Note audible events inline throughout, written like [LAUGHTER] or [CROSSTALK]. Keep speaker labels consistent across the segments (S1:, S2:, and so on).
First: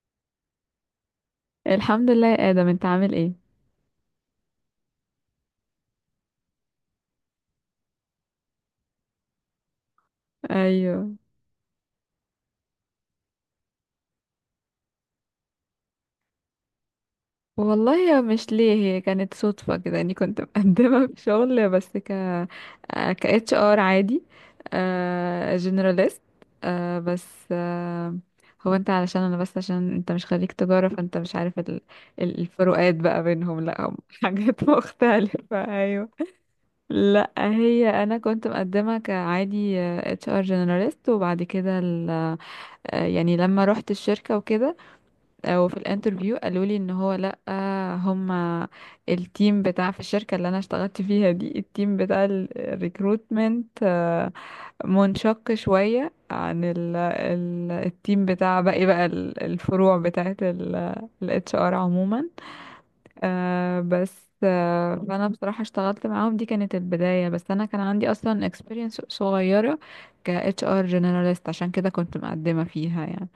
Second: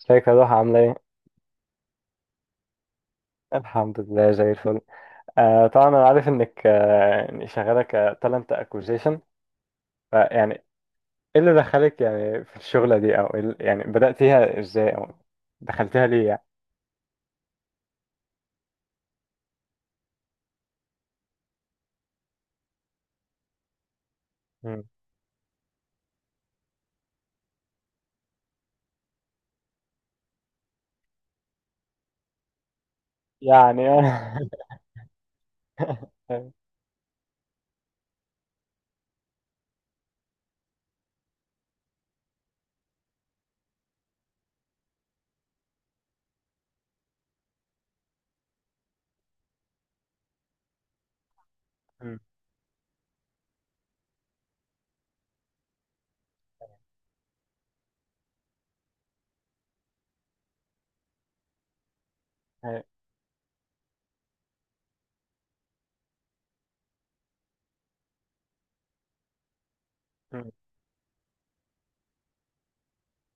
S1: ازيك يا ضحى؟ عاملة ايه؟
S2: الحمد لله يا آدم، انت عامل ايه؟
S1: الحمد لله زي الفل. آه طبعا انا عارف انك، يعني شغالة كتالنت اكوزيشن. فيعني
S2: ايوه.
S1: ايه اللي دخلك يعني في الشغلة دي، او إيه يعني بدأتيها ازاي، او دخلتيها ليه يعني؟
S2: والله يا مش ليه، هي كانت صدفة كده اني كنت مقدمة [LAUGHS] في شغل بس ك ك اتش ار عادي
S1: مم.
S2: جنراليست. بس هو انت علشان انا بس عشان انت مش خريج تجارة، فانت مش عارف الفروقات بقى بينهم. لا
S1: يعني.
S2: هم
S1: [LAUGHS]
S2: [LAUGHS] حاجات مختلفة. ايوه.
S1: أيوة.
S2: لا هي انا كنت مقدمة كعادي اتش ار جنراليست، وبعد كده ال... آه، يعني لما رحت الشركة وكده، وفي الانترفيو قالوا لي ان هو لا، هما التيم بتاع في الشركة اللي انا اشتغلت فيها دي، التيم
S1: مم.
S2: بتاع الريكروتمنت منشق شوية عن ال التيم بتاع باقي بقى الفروع بتاعت ال اتش ار عموما.
S1: أيوة.
S2: آه، بس آه، فانا بصراحة اشتغلت معاهم، دي كانت البداية. بس انا كان عندي اصلا experience صغيرة ك
S1: مم.
S2: اتش ار generalist، عشان كده كنت مقدمة فيها يعني.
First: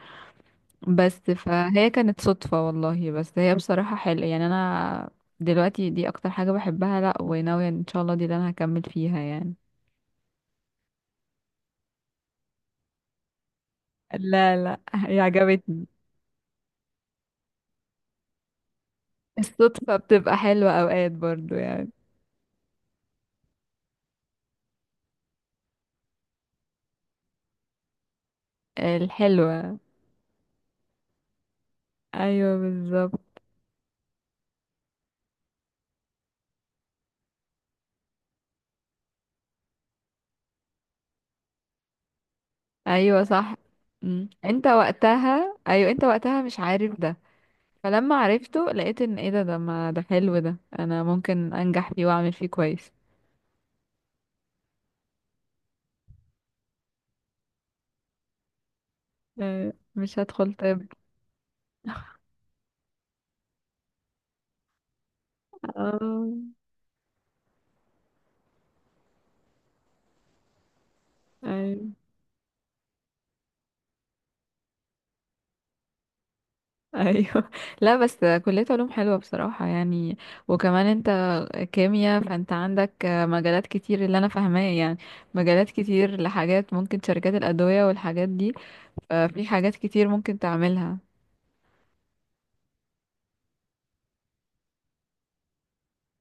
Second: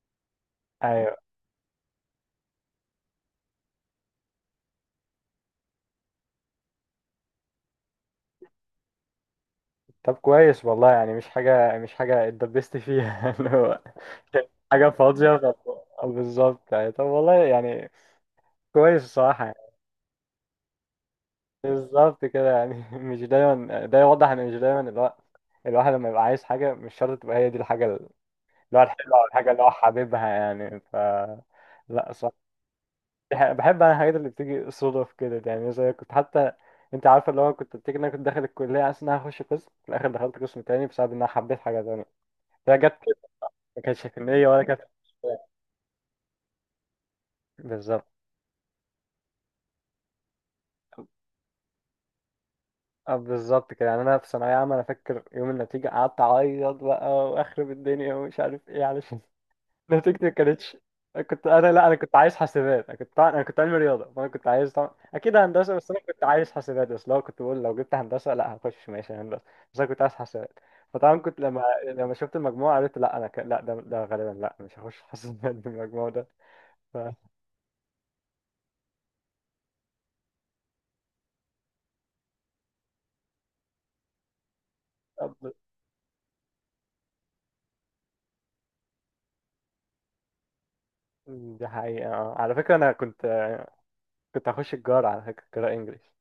S1: أيوة.
S2: بس فهي كانت صدفة والله، بس هي بصراحة حلوة. يعني أنا دلوقتي دي أكتر حاجة بحبها، لأ وناوية إن شاء الله دي اللي أنا هكمل فيها يعني.
S1: طب كويس والله، يعني مش حاجة، اتدبستي فيها [LAUGHS] اللي هو
S2: لا لا
S1: حاجة
S2: هي
S1: فاضية.
S2: عجبتني.
S1: بالظبط يعني، طب والله يعني كويس الصراحة.
S2: الصدفة بتبقى حلوة أوقات برضو يعني.
S1: بالظبط كده يعني. [LAUGHS] مش دايما، ده يوضح ان مش دايما الواحد، لما يبقى عايز حاجة مش شرط تبقى هي دي الحاجة اللي هو الحلوة، أو الحاجة اللي هو
S2: الحلوة.
S1: حاببها يعني. ف لا صح.
S2: أيوة بالظبط.
S1: بحب أنا الحاجات اللي بتيجي صدف كده، يعني زي كنت حتى أنت عارفة اللي هو كنت بتيجي. إن أنا كنت داخل الكلية عشان أنا هخش قسم، في الآخر دخلت قسم تاني بسبب إن أنا حبيت حاجة تانية، هي جت كده.
S2: أيوة صح.
S1: ما كانتش في
S2: مم.
S1: النية ولا
S2: أنت
S1: كانت
S2: وقتها، أيوة أنت وقتها مش عارف ده.
S1: بالظبط.
S2: فلما عرفته لقيت إن إيه ده، ده ما ده حلو، ده أنا ممكن أنجح فيه وأعمل فيه كويس.
S1: اه بالظبط كده يعني. انا في ثانويه عامه، انا فاكر يوم النتيجه قعدت اعيط بقى واخرب الدنيا ومش عارف ايه، علشان
S2: أيوة،
S1: [LAUGHS]
S2: مش
S1: نتيجتي ما
S2: هدخل
S1: كانتش.
S2: طب.
S1: كنت انا، لا انا كنت
S2: [LAUGHS]
S1: عايز حاسبات. انا كنت علمي رياضه، فانا كنت عايز طبعا اكيد هندسه، بس انا كنت
S2: اه.
S1: عايز حاسبات. بس لو كنت بقول لو جبت هندسه، لا هخش ماشي هندسه، بس انا كنت عايز حاسبات. فطبعا كنت
S2: أيوة.
S1: لما شفت المجموع قلت، لا انا لا ده، غالبا لا مش هخش حاسبات [LAUGHS] بالمجموع ده. ف...
S2: ايوه. [LAUGHS] لا بس كلية علوم حلوة بصراحة يعني. وكمان انت كيمياء، فانت عندك مجالات كتير اللي انا فاهماه يعني.
S1: طب-
S2: مجالات كتير لحاجات، ممكن شركات الأدوية والحاجات دي، ففي حاجات كتير ممكن تعملها.
S1: دي حقيقه. آه. على فكره انا كنت، هخش الجار على فكره قراءه انجليش.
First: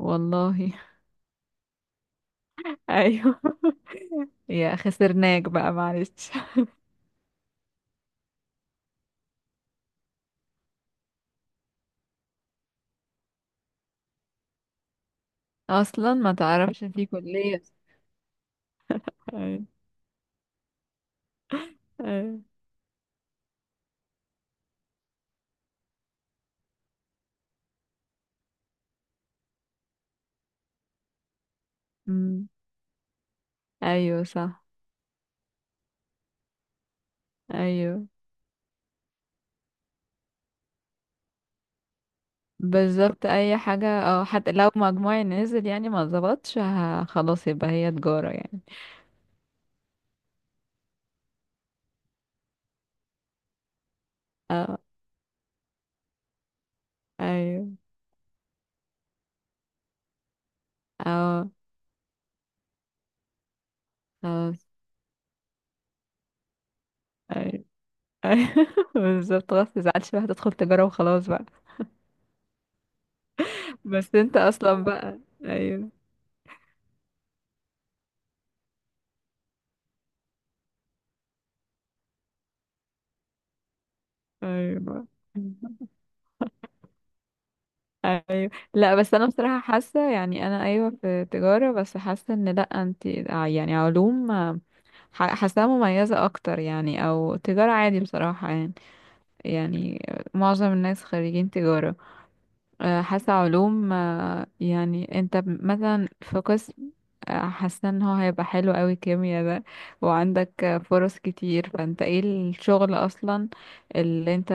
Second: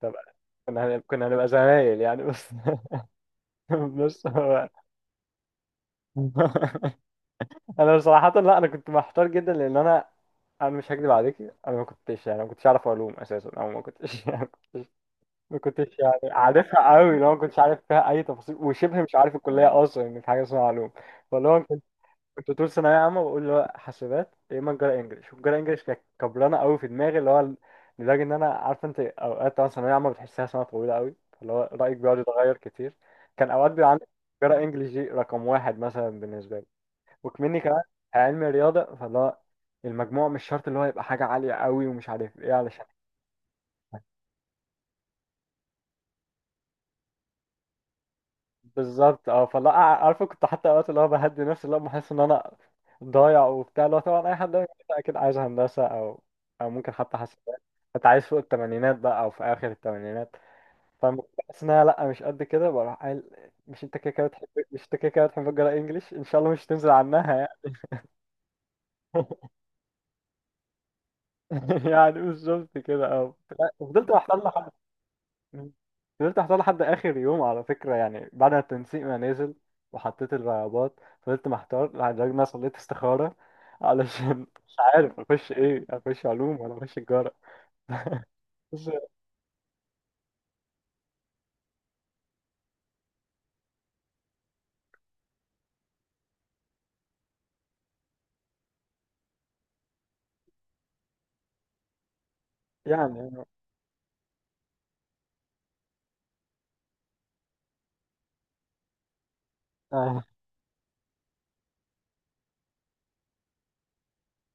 S1: طب كنا كنا هنبقى زمايل يعني. بس،
S2: [LAUGHS] ايوه.
S1: [LAUGHS] بس هو.
S2: يا خسرناك بقى معلش.
S1: [LAUGHS] انا صراحه لا، انا كنت محتار جدا لان انا، مش هكدب عليكي. انا ما كنتش يعني، ما كنتش اعرف علوم اساسا، او ما كنتش [LAUGHS] يعني، كنتش ما كنتش
S2: اصلا ما
S1: يعني
S2: تعرفش
S1: عارفها
S2: في
S1: قوي لو، ما كنتش
S2: كلية.
S1: عارف فيها اي تفاصيل، وشبه مش عارف
S2: أيوة.
S1: الكليه اصلا ان في حاجه اسمها علوم. فاللي هو كنت،
S2: أيوة.
S1: طول ثانويه عامه بقول اللي هو حاسبات يا اما تجاره انجلش. والتجاره انجلش كانت كبرانه قوي في دماغي، اللي هو لدرجه ان انا عارفه. انت اوقات طبعا ثانويه عامه بتحسها سنه طويله قوي، فاللي هو رايك بيقعد
S2: أمم،
S1: يتغير كتير. كان اوقات بيبقى عندي
S2: ايوه
S1: تجاره
S2: صح.
S1: انجلش دي رقم واحد مثلا بالنسبه لي، وكمني كمان
S2: ايوه
S1: علمي رياضة، فاللي هو المجموع مش شرط اللي هو يبقى حاجة عالية قوي ومش عارف ايه. علشان
S2: بالظبط اي حاجة، اه حتى لو مجموعي نزل يعني ما ظبطش ه- خلاص يبقى هي تجارة يعني.
S1: بالظبط اه. فاللي هو عارفه كنت حتى اوقات اللي هو بهدي نفسي، اللي هو بحس ان انا ضايع وبتاع. اللي هو طبعا اي حد
S2: اه.
S1: اكيد عايز هندسة، او او ممكن حتى حاسبات،
S2: ايوه.
S1: انت عايز فوق التمانينات بقى، او في اخر التمانينات. فلما كنت
S2: اه.
S1: بحس ان انا لا مش قد كده، بروح قايل مش انت كده كده بتحب،
S2: خلاص.
S1: مش انت كده كده بتحب تقرا انجليش، ان شاء الله مش تنزل عنها
S2: ايوه.
S1: يعني.
S2: ايوه. [LAUGHS] بالظبط، خلاص متزعلش بقى، هتدخل تجارة وخلاص بقى.
S1: [LAUGHS] يعني بالظبط كده اه. فضلت
S2: بس انت
S1: محتار.
S2: اصلا بقى.
S1: مم.
S2: ايوه.
S1: فضلت احطها لحد اخر يوم على فكره، يعني بعد ما التنسيق ما نزل وحطيت الرغبات، فضلت محتار يعني لدرجه ان انا صليت استخاره علشان [LAUGHS] مش
S2: ايوه.
S1: عارف اخش ايه، اخش علوم ولا اخش تجاره. [LAUGHS]
S2: ايوه.
S1: بس
S2: لا بس انا بصراحة حاسة يعني، انا ايوه في تجارة بس حاسة ان لا انت يعني علوم، ح- حاساها مميزة اكتر يعني. او تجارة عادي بصراحة يعني. يعني معظم الناس خريجين تجارة.
S1: يعني.
S2: حاسة علوم يعني انت ب- مثلا في قسم، حاسة ان هو هيبقى حلو قوي كيميا ده.
S1: آه،
S2: وعندك فرص كتير، فانت ايه، الشغل اصلا اللي انت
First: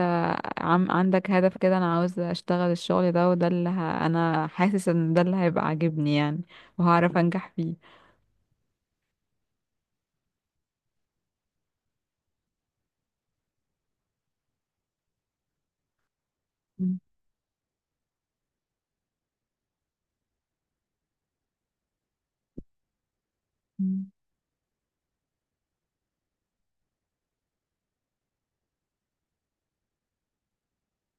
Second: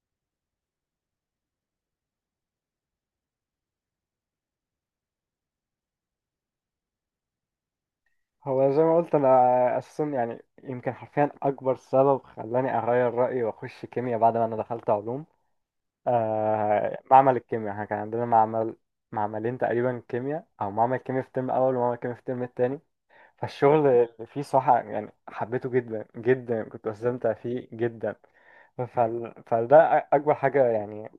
S2: عم عندك هدف كده، انا عاوز اشتغل الشغل ده وده اللي ه... انا حاسس ان ده اللي هيبقى عاجبني يعني، وهعرف انجح فيه.
S1: هو زي ما قلت انا اساسا، يعني يمكن حرفيا اكبر سبب خلاني اغير رايي واخش كيمياء بعد ما انا دخلت علوم، آه
S2: م-
S1: معمل الكيمياء. احنا كان عندنا معمل، معملين تقريبا كيمياء، او معمل كيمياء في الترم الاول ومعمل كيمياء في الترم الثاني. فالشغل
S2: م.
S1: اللي فيه صحة يعني حبيته جدا جدا، كنت بستمتع فيه جدا. فده أكبر حاجة يعني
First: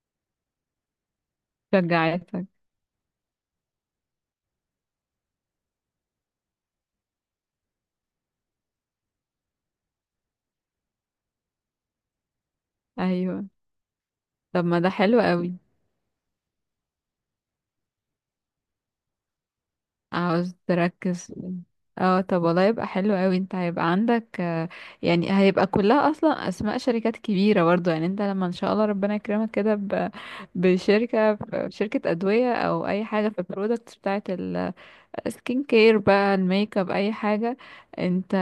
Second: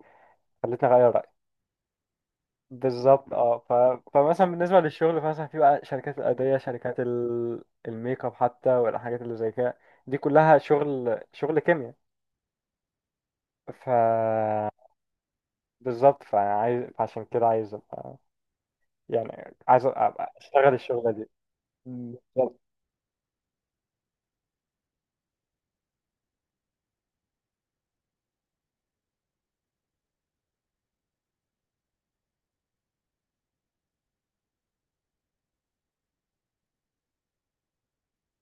S1: خلتني أغير رأيي.
S2: شجعتك.
S1: بالظبط اه. فمثلا بالنسبة للشغل، فمثلا في بقى شركات الأدوية، شركات الميك اب حتى، والحاجات اللي زي كده، دي كلها شغل، شغل كيمياء.
S2: ايوه
S1: ف
S2: طب ما ده حلو قوي.
S1: بالظبط. فعايز، عشان كده عايز أبقى يعني، عايز أبقى
S2: عاوز
S1: أشتغل الشغلة دي.
S2: تركز. اه طب
S1: بالظبط.
S2: والله يبقى حلو قوي. انت هيبقى عندك يعني هيبقى كلها اصلا اسماء شركات كبيره برضو يعني. انت لما ان شاء الله ربنا يكرمك كده ب- بشركه، شركه ادويه او اي حاجه في البرودكتس بتاعه السكين كير بقى، الميك اب، اي حاجه، انت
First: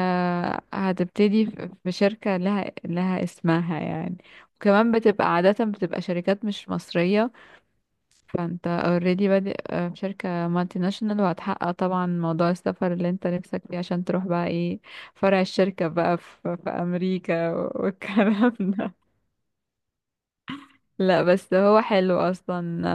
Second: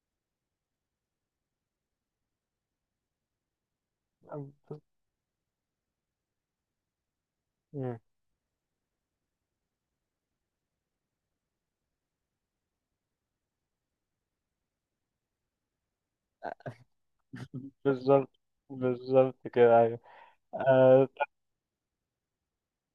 S2: هتبتدي في شركه لها اسمها يعني. وكمان بتبقى عاده بتبقى شركات مش مصريه،
S1: مم.
S2: فانت اوريدي بادئ في شركة مالتي ناشونال، وهتحقق طبعا موضوع السفر اللي انت نفسك فيه، عشان تروح بقى ايه فرع الشركة بقى في امريكا [LAUGHS]
S1: بالظبط.
S2: والكلام ده.
S1: بالظبط كده أيوه. آه،
S2: لا بس هو حلو اصلا.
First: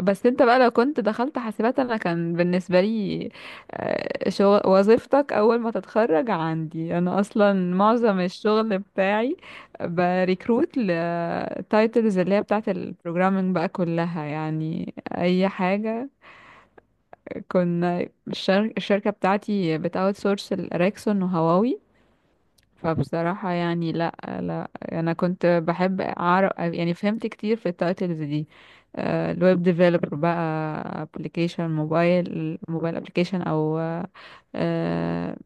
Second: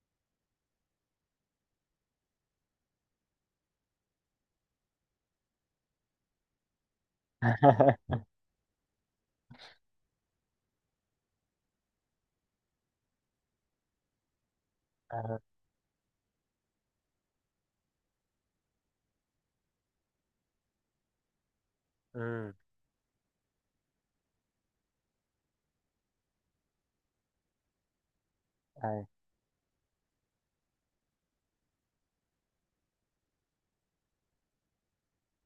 S2: آه، بس انت بقى لو كنت دخلت حاسبات، انا كان بالنسبة لي شغل وظيفتك اول ما تتخرج عندي انا، اصلا
S1: [LAUGHS]
S2: معظم الشغل بتاعي بريكروت لتايتلز اللي هي بتاعت البروجرامينج بقى كلها يعني
S1: آه،
S2: اي حاجة. كنا الشركة بتاعتي بتاوت سورس الأراكسون وهواوي.
S1: مم،
S2: فبصراحة يعني لا، لا أنا كنت بحب أعرف، يعني فهمت كتير في التايتلز دي.
S1: أيوة،
S2: الويب ديفلوبر بقى، ابلكيشن موبايل، موبايل ابلكيشن، أو آه،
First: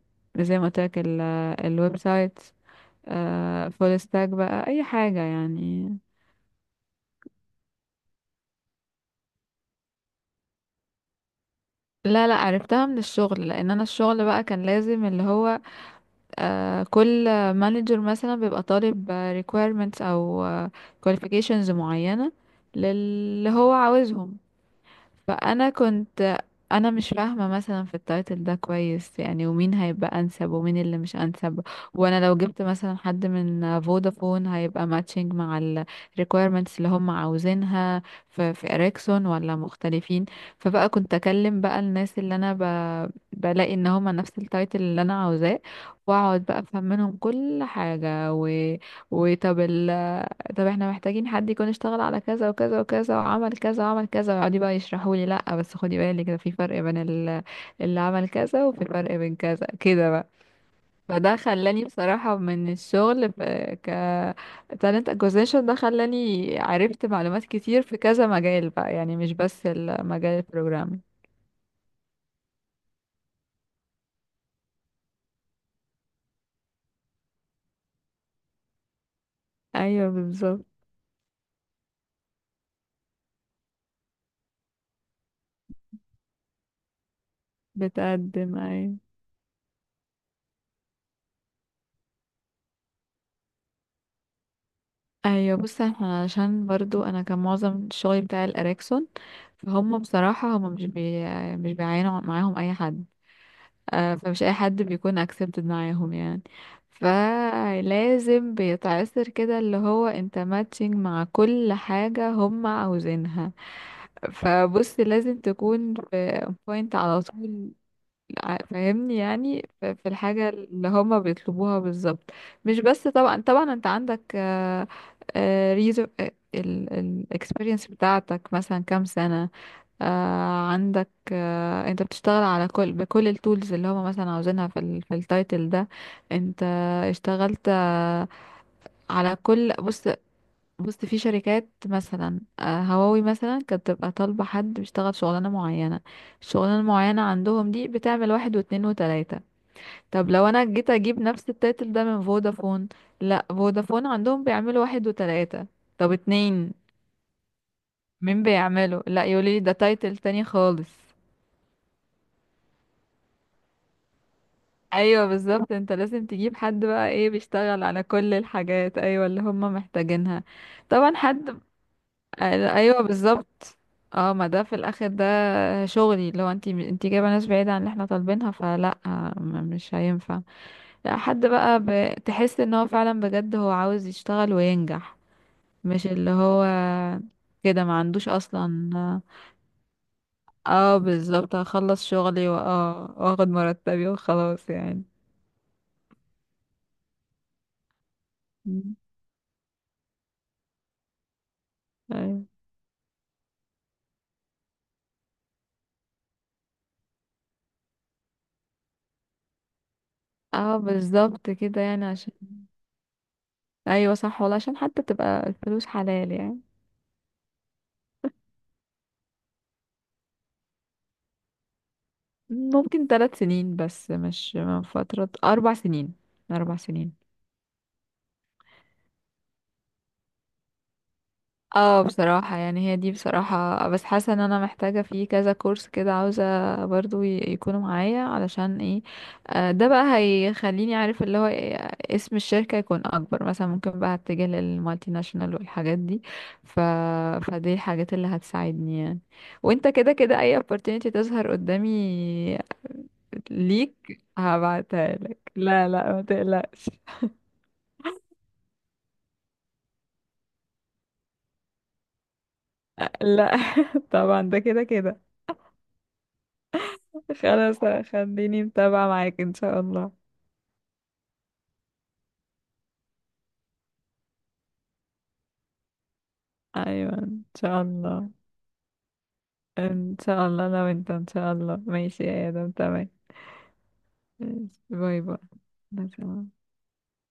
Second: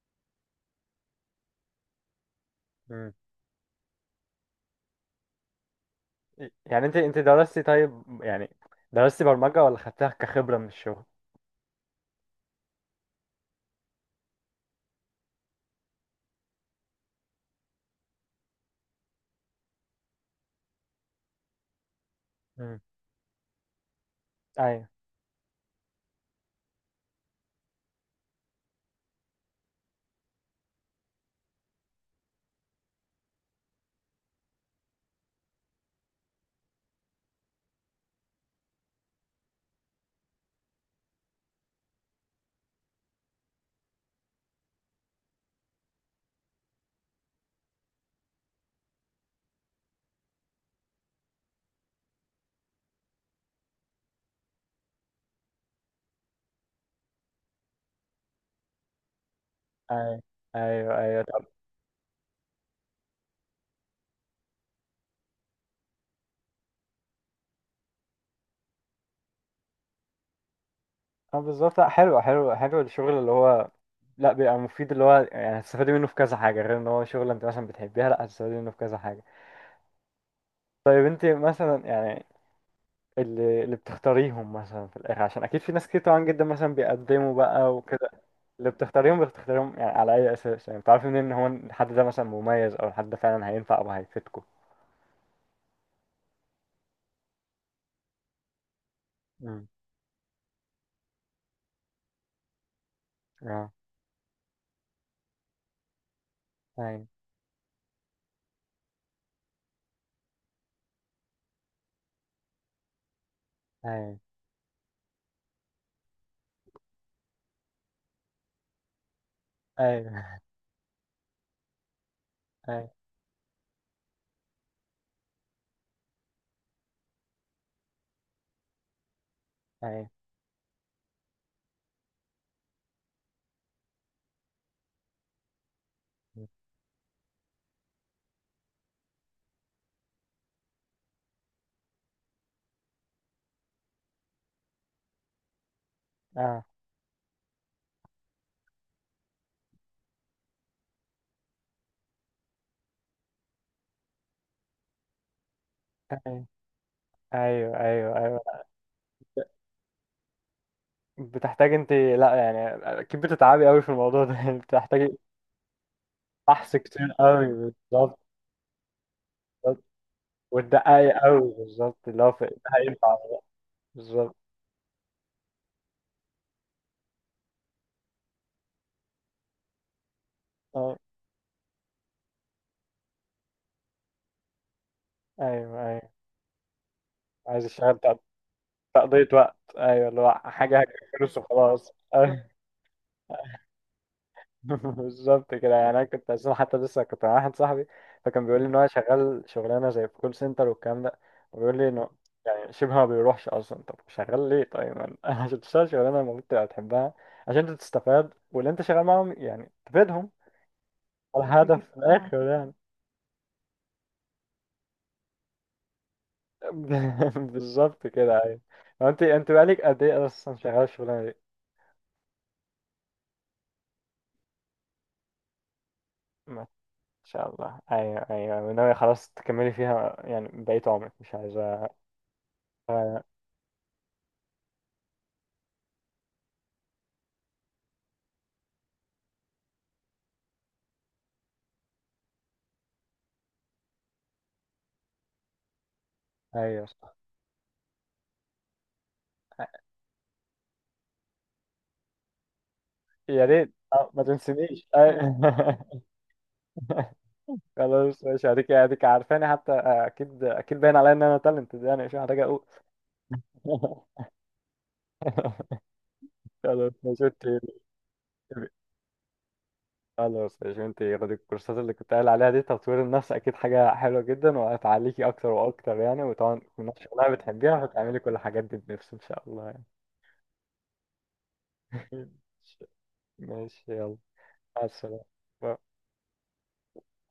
S2: زي ما قلت لك الويب سايت،
S1: مم.
S2: فول ستاك بقى أي حاجة يعني.
S1: يعني انت، درستي طيب يعني، درستي برمجة ولا خدتها كخبرة من الشغل؟
S2: لا لا عرفتها من الشغل، لأن أنا الشغل بقى كان لازم اللي هو كل مانجر مثلا بيبقى طالب requirements او qualifications معينة
S1: مم.
S2: للي هو عاوزهم.
S1: ايوه،
S2: فانا كنت انا مش فاهمه مثلا في التايتل ده كويس يعني، ومين هيبقى انسب ومين اللي مش انسب. وانا لو جبت مثلا حد من فودافون، هيبقى ماتشنج مع ال requirements اللي هم عاوزينها في اريكسون ولا مختلفين. فبقى كنت اكلم بقى الناس اللي انا بلاقي ان هم نفس التايتل اللي انا عاوزاه، واقعد بقى افهم منهم كل حاجه و... وطب طب احنا محتاجين حد يكون اشتغل على كذا وكذا وكذا، وعمل كذا وعمل كذا، ويقعدي بقى يشرحوا لي لا بس خدي بالك ده في فرق بين اللي عمل كذا وفي فرق بين كذا كده
S1: ايوه،
S2: بقى.
S1: ايوه، ايوه.
S2: فده
S1: طب
S2: خلاني بصراحة من الشغل ك talent acquisition، ده خلاني عرفت معلومات كتير في كذا مجال بقى يعني، مش بس المجال البروجرامي.
S1: اه بالظبط. لا حلو، حلو حلو الشغل اللي هو، لا بيبقى مفيد. اللي هو يعني هتستفادي منه في كذا حاجة، غير ان هو شغل انت مثلا بتحبيها، لا هتستفادي منه في كذا حاجة.
S2: ايوه بالظبط.
S1: طيب انت مثلا يعني، اللي، بتختاريهم مثلا في الاخر، عشان اكيد في ناس كتير طبعا جدا مثلا بيقدموا بقى وكده،
S2: بتقدم
S1: اللي
S2: ايوه.
S1: بتختاريهم بتختاريهم يعني على أي أساس؟ يعني بتعرفي منين إن هو الحد ده مثلا مميز، أو الحد ده فعلا هينفع أو هيفيدكوا؟
S2: ايوه بص، احنا عشان برضو انا كان معظم الشغل بتاع الاريكسون،
S1: امم.
S2: هم بصراحة هم مش بيعينوا معاهم أي حد.
S1: اه،
S2: فمش أي حد بيكون accepted معاهم يعني.
S1: أيوه،
S2: فلازم بيتعسر كده اللي هو انت ماتشنج مع كل حاجة هم عاوزينها.
S1: أيوه،
S2: فبص لازم تكون في point على طول، ع- فاهمني يعني ف- في
S1: أيوه،
S2: الحاجة اللي هما بيطلبوها بالظبط. مش
S1: أيوه،
S2: بس طبعا طبعا انت عندك ريزو الاكسبيرينس بتاعتك مثلا كام سنة.
S1: أيوه.
S2: عندك انت بتشتغل على كل، بكل التولز اللي هما مثلا عاوزينها في ال في التايتل ده، انت اشتغلت على كل. بص بص، في شركات مثلا هواوي مثلا كانت بتبقى طالبة حد بيشتغل شغلانة معينة.
S1: اه،
S2: الشغلانة المعينة عندهم دي بتعمل واحد واتنين وتلاتة. طب لو انا جيت اجيب نفس التايتل ده من فودافون، لا فودافون عندهم بيعملوا واحد وتلاتة. طب
S1: أيوه،
S2: اتنين
S1: أيوه، أيوه،
S2: مين
S1: أيوه.
S2: بيعمله؟ لا يقولي ده تايتل تاني خالص.
S1: بتحتاج أنت لأ يعني، أكيد بتتعبي أوي في الموضوع ده [LAUGHS] يعني. بتحتاجي
S2: ايوه بالظبط، انت لازم تجيب
S1: بحث
S2: حد بقى
S1: كتير
S2: ايه
S1: أوي
S2: بيشتغل على
S1: بالظبط.
S2: كل الحاجات ايوه اللي هم
S1: بالظبط.
S2: محتاجينها.
S1: وتدققي
S2: طبعا
S1: أوي
S2: حد
S1: بالظبط، اللي هو ده
S2: ايوه
S1: هينفع ولا لأ.
S2: بالظبط. اه
S1: بالظبط
S2: ما ده في الاخر ده شغلي، لو انتي انتي جايبه ناس بعيده عن اللي احنا طالبينها فلا، مش هينفع.
S1: اه.
S2: لا حد بقى تحس ان هو فعلا بجد هو عاوز يشتغل وينجح،
S1: أيوه،
S2: مش
S1: أيوه،
S2: اللي هو
S1: عايز
S2: كده ما
S1: أشتغل،
S2: عندوش اصلا.
S1: تقضية وقت، أيوه اللي هو حاجة هجيب
S2: اه
S1: فلوس
S2: بالظبط،
S1: وخلاص.
S2: هخلص
S1: [LAUGHS]
S2: شغلي واه واخد مرتبي
S1: [LAUGHS]
S2: وخلاص يعني.
S1: بالظبط كده يعني. انا كنت اساسا حتى لسه كنت مع واحد صاحبي، فكان بيقول لي ان هو
S2: مم.
S1: شغال شغلانه زي في كول سنتر والكلام ده، وبيقول لي انه
S2: ايوه.
S1: يعني شبه ما بيروحش اصلا. طب شغال ليه طيب؟ ما أنا، [LAUGHS] عشان تشتغل شغلانه المفروض تبقى بتحبها، عشان انت تستفاد واللي انت شغال معاهم يعني تفيدهم،
S2: اه
S1: ده
S2: بالظبط
S1: الهدف
S2: كده
S1: في اه
S2: يعني عشان.
S1: الاخر يعني.
S2: ايوه صح والله، عشان حتى تبقى الفلوس حلال يعني.
S1: [LAUGHS] بالظبط كده ايوه. هو انت، بقالك قد ايه اصلا شغال الشغلانه دي؟
S2: ممكن 3 سنين، بس مش من فترة، 4 سنين.
S1: ما
S2: 4 سنين.
S1: شاء الله. ايوه ايوه، وناوي خلاص تكملي فيها يعني بقيت عمرك، مش عايزه.
S2: اه بصراحة يعني هي دي
S1: ايوه.
S2: بصراحة، بس حاسة ان انا محتاجة في كذا كورس كده، عاوزة برضو ي- يكونوا معايا علشان ايه، ده بقى هيخليني عارف اللي هو إيه، اسم الشركة يكون اكبر، مثلا ممكن بقى اتجه للمالتي ناشونال والحاجات دي. ف...
S1: أيوه.
S2: فدي الحاجات اللي هتساعدني يعني. وانت كده كده اي opportunity تظهر قدامي
S1: يا ريت
S2: ليك
S1: ما تنسنيش
S2: هبعتها لك، لا
S1: أي-.
S2: لا ما تقلقش.
S1: [LAUGHS]
S2: [LAUGHS]
S1: خلاص ماشي. هديك، عارفاني حتى، اكيد اكيد باين عليا ان انا تالنت يعني، مش محتاج اقول.
S2: لا
S1: [LAUGHS]
S2: [LAUGHS] طبعا ده كده كده.
S1: خلاص ماشي انت.
S2: خلاص خليني متابعة معاك ان شاء الله.
S1: خلاص ماشي. انت خدي الكورسات اللي كنت قايل عليها دي، تطوير النفس اكيد حاجه حلوه جدا وهتعليكي اكتر واكتر يعني. وطبعا من
S2: ايوه
S1: شغلها
S2: ان
S1: بتحبيها،
S2: شاء
S1: وهتعملي كل
S2: الله.
S1: الحاجات دي بنفس ان شاء الله يعني.
S2: ان شاء الله لو انت ان شاء الله. ماشي
S1: [LAUGHS]
S2: يا ادم، تمام.
S1: ماشي، يلا،
S2: ماشي.
S1: مع
S2: باي باي.
S1: السلامه.
S2: باي.